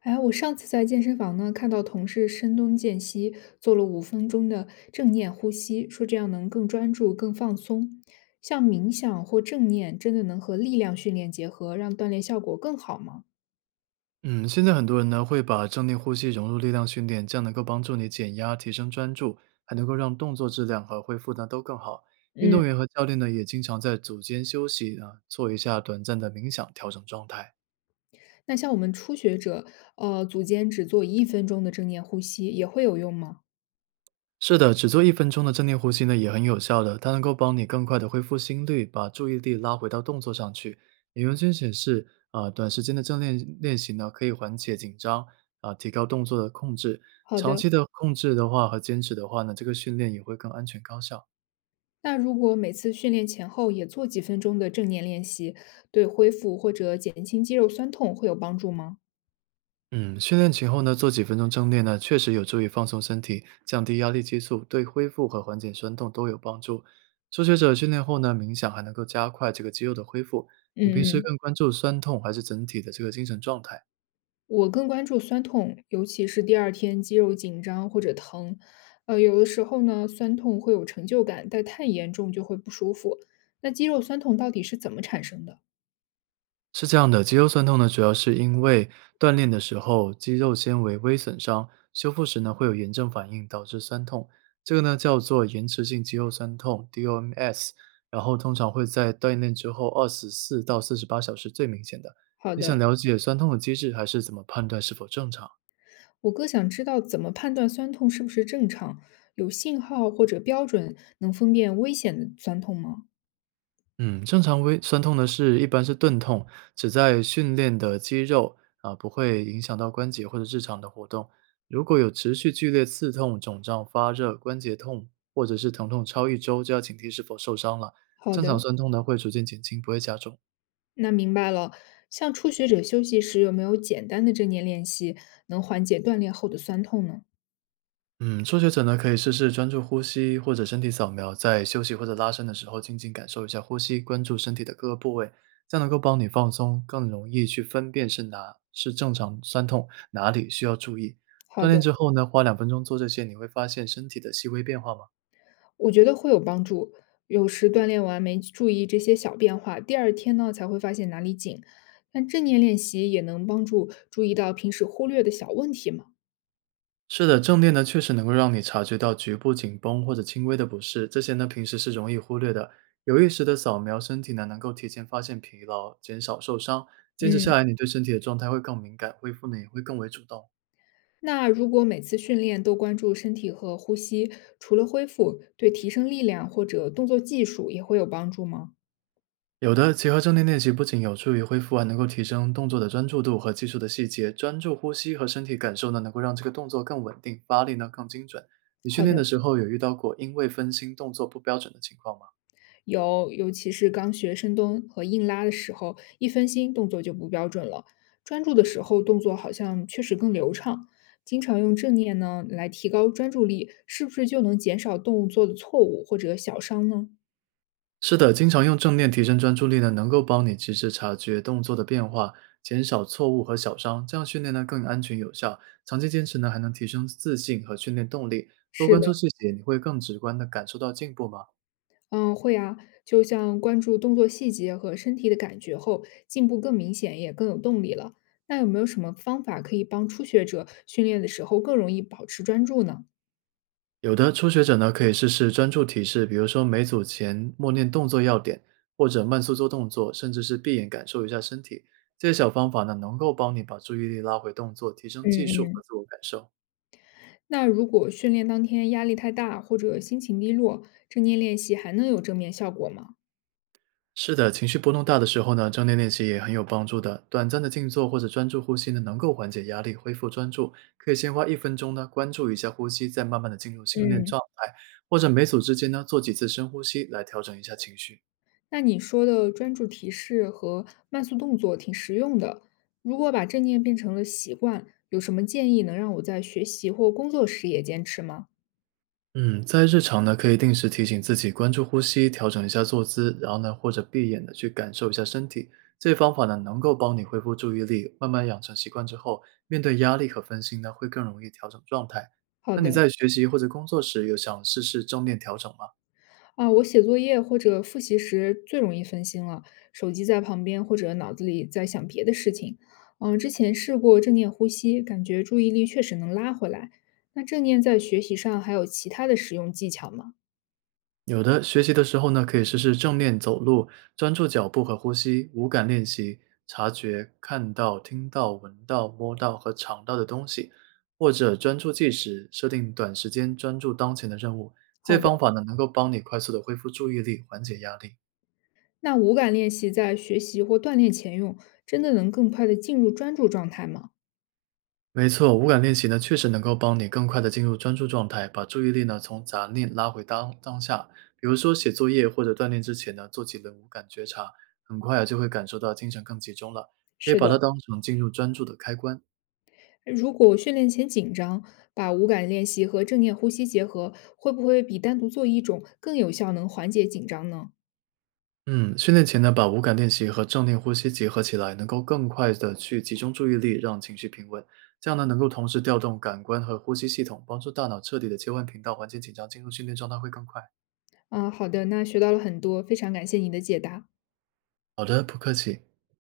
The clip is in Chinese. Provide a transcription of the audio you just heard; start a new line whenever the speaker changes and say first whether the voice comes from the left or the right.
left: 哎，我上次在健身房呢，看到同事深蹲间隙做了5分钟的正念呼吸，说这样能更专注、更放松。像冥想或正念，真的能和力量训练结合，让锻炼效果更好吗？
right: 嗯，现在很多人呢会把正念呼吸融入力量训练，这样能够帮助你减压、提升专注，还能够让动作质量和恢复呢都更好。运
left: 嗯，
right: 动员和教练呢也经常在组间休息啊，做一下短暂的冥想，调整状态。
left: 那像我们初学者，组间只做1分钟的正念呼吸，也会有用吗？
right: 是的，只做一分钟的正念呼吸呢，也很有效的，它能够帮你更快的恢复心率，把注意力拉回到动作上去。研究间显示，短时间的正念练习呢，可以缓解紧张，提高动作的控制。
left: 好
right: 长
left: 的，
right: 期的控制的话和坚持的话呢，这个训练也会更安全高效。
left: 那如果每次训练前后也做几分钟的正念练习，对恢复或者减轻肌肉酸痛会有帮助吗？
right: 嗯，训练前后呢，做几分钟正念呢，确实有助于放松身体，降低压力激素，对恢复和缓解酸痛都有帮助。初学者训练后呢，冥想还能够加快这个肌肉的恢复。你平
left: 嗯
right: 时更
left: 嗯。
right: 关注酸痛还是整体的这个精神状态？
left: 我更关注酸痛，尤其是第二天肌肉紧张或者疼。有的时候呢，酸痛会有成就感，但太严重就会不舒服。那肌肉酸痛到底是怎么产生的？
right: 是这样的，肌肉酸痛呢，主要是因为锻炼的时候肌肉纤维微损伤，修复时呢会有炎症反应导致酸痛，这个呢叫做延迟性肌肉酸痛 （DOMS），然后通常会在锻炼之后24到48小时最明显的。
left: 好
right: 你想
left: 的，
right: 了解酸痛的机制，还是怎么判断是否正常？
left: 我更想知道怎么判断酸痛是不是正常，有信号或者标准能分辨危险的酸痛吗？
right: 嗯，正常微酸痛的是一般是钝痛，只在训练的肌肉啊，不会影响到关节或者日常的活动。如果有持续剧烈刺痛、肿胀、发热、关节痛，或者是疼痛超一周，就要警惕是否受伤了。
left: 好
right: 正常
left: 的，
right: 酸痛呢会逐渐减轻，不会加重。
left: 那明白了。像初学者休息时有没有简单的正念练习，能缓解锻炼后的酸痛呢？
right: 嗯，初学者呢，可以试试专注呼吸或者身体扫描，在休息或者拉伸的时候，静静感受一下呼吸，关注身体的各个部位，这样能够帮你放松，更容易去分辨是哪是正常酸痛，哪里需要注意。
left: 好
right: 锻炼
left: 的。
right: 之后呢，花2分钟做这些，你会发现身体的细微变化吗？
left: 我觉得会有帮助。有时锻炼完没注意这些小变化，第二天呢才会发现哪里紧。但正念练习也能帮助注意到平时忽略的小问题嘛？
right: 是的，正念呢确实能够让你察觉到局部紧绷或者轻微的不适，这些呢平时是容易忽略的。有意识的扫描身体呢，能够提前发现疲劳，减少受伤。坚持下
left: 嗯，
right: 来，你对身体的状态会更敏感，恢复呢也会更为主动。
left: 那如果每次训练都关注身体和呼吸，除了恢复，对提升力量或者动作技术也会有帮助吗？
right: 有的结合正念练习，不仅有助于恢复，还能够提升动作的专注度和技术的细节。专注呼吸和身体感受呢，能够让这个动作更稳定，发力呢更精准。你训
left: 好
right: 练
left: 的。
right: 的时候有遇到过因为分心动作不标准的情况吗？
left: 有，尤其是刚学深蹲和硬拉的时候，一分心动作就不标准了。专注的时候，动作好像确实更流畅。经常用正念呢来提高专注力，是不是就能减少动作的错误或者小伤呢？
right: 是的，经常用正念提升专注力呢，能够帮你及时察觉动作的变化，减少错误和小伤。这样训练呢更安全有效，长期坚持呢还能提升自信和训练动力。多
left: 是
right: 关
left: 的，
right: 注细节，你会更直观的感受到进步吗？
left: 嗯，会啊。就像关注动作细节和身体的感觉后，进步更明显，也更有动力了。那有没有什么方法可以帮初学者训练的时候更容易保持专注呢？
right: 有的初学者呢可以试试专注提示，比如说每组前默念动作要点，或者慢速做动作，甚至是闭眼感受一下身体。这些小方法呢能够帮你把注意力拉回动作，提升技
left: 嗯
right: 术和
left: 嗯。
right: 自我感受。
left: 那如果训练当天压力太大或者心情低落，正念练习还能有正面效果吗？
right: 是的，情绪波动大的时候呢，正念练习也很有帮助的。短暂的静坐或者专注呼吸呢，能够缓解压力，恢复专注。可以先花一分钟呢，关注一下呼吸，再慢慢的进入训练
left: 嗯，
right: 状态，或者每组之间呢，做几次深呼吸来调整一下情绪。
left: 那你说的专注提示和慢速动作挺实用的。如果把正念变成了习惯，有什么建议能让我在学习或工作时也坚持吗？
right: 嗯，在日常呢，可以定时提醒自己关注呼吸，调整一下坐姿，然后呢，或者闭眼的去感受一下身体。这些方法呢，能够帮你恢复注意力。慢慢养成习惯之后，面对压力和分心呢，会更容易调整状态。
left: 好
right: 那你
left: 的。
right: 在学习或者工作时，有想试试正念调整吗？
left: 啊，我写作业或者复习时最容易分心了，手机在旁边或者脑子里在想别的事情。嗯，之前试过正念呼吸，感觉注意力确实能拉回来。那正念在学习上还有其他的实用技巧吗？
right: 有的，学习的时候呢，可以试试正念走路，专注脚步和呼吸，五感练习，察觉看到、听到、闻到、摸到和尝到的东西，或者专注计时，设定短时间专注当前的任务。这
left: 好
right: 些
left: 的，
right: 方法呢，能够帮你快速的恢复注意力，缓解压力。
left: 那五感练习在学习或锻炼前用，真的能更快的进入专注状态吗？
right: 没错，无感练习呢，确实能够帮你更快的进入专注状态，把注意力呢从杂念拉回当下。比如说写作业或者锻炼之前呢，做几轮无感觉察，很快啊就会感受到精神更集中了。可以
left: 是
right: 把
left: 的，
right: 它当成进入专注的开关。
left: 如果训练前紧张，把五感练习和正念呼吸结合，会不会比单独做一种更有效，能缓解紧张呢？
right: 嗯，训练前呢，把无感练习和正念呼吸结合起来，能够更快的去集中注意力，让情绪平稳。这样呢，能够同时调动感官和呼吸系统，帮助大脑彻底的切换频道，缓解紧张，进入训练状态会更快。
left: 啊，好的，那学到了很多，非常感谢你的解答。
right: 好的，不客气。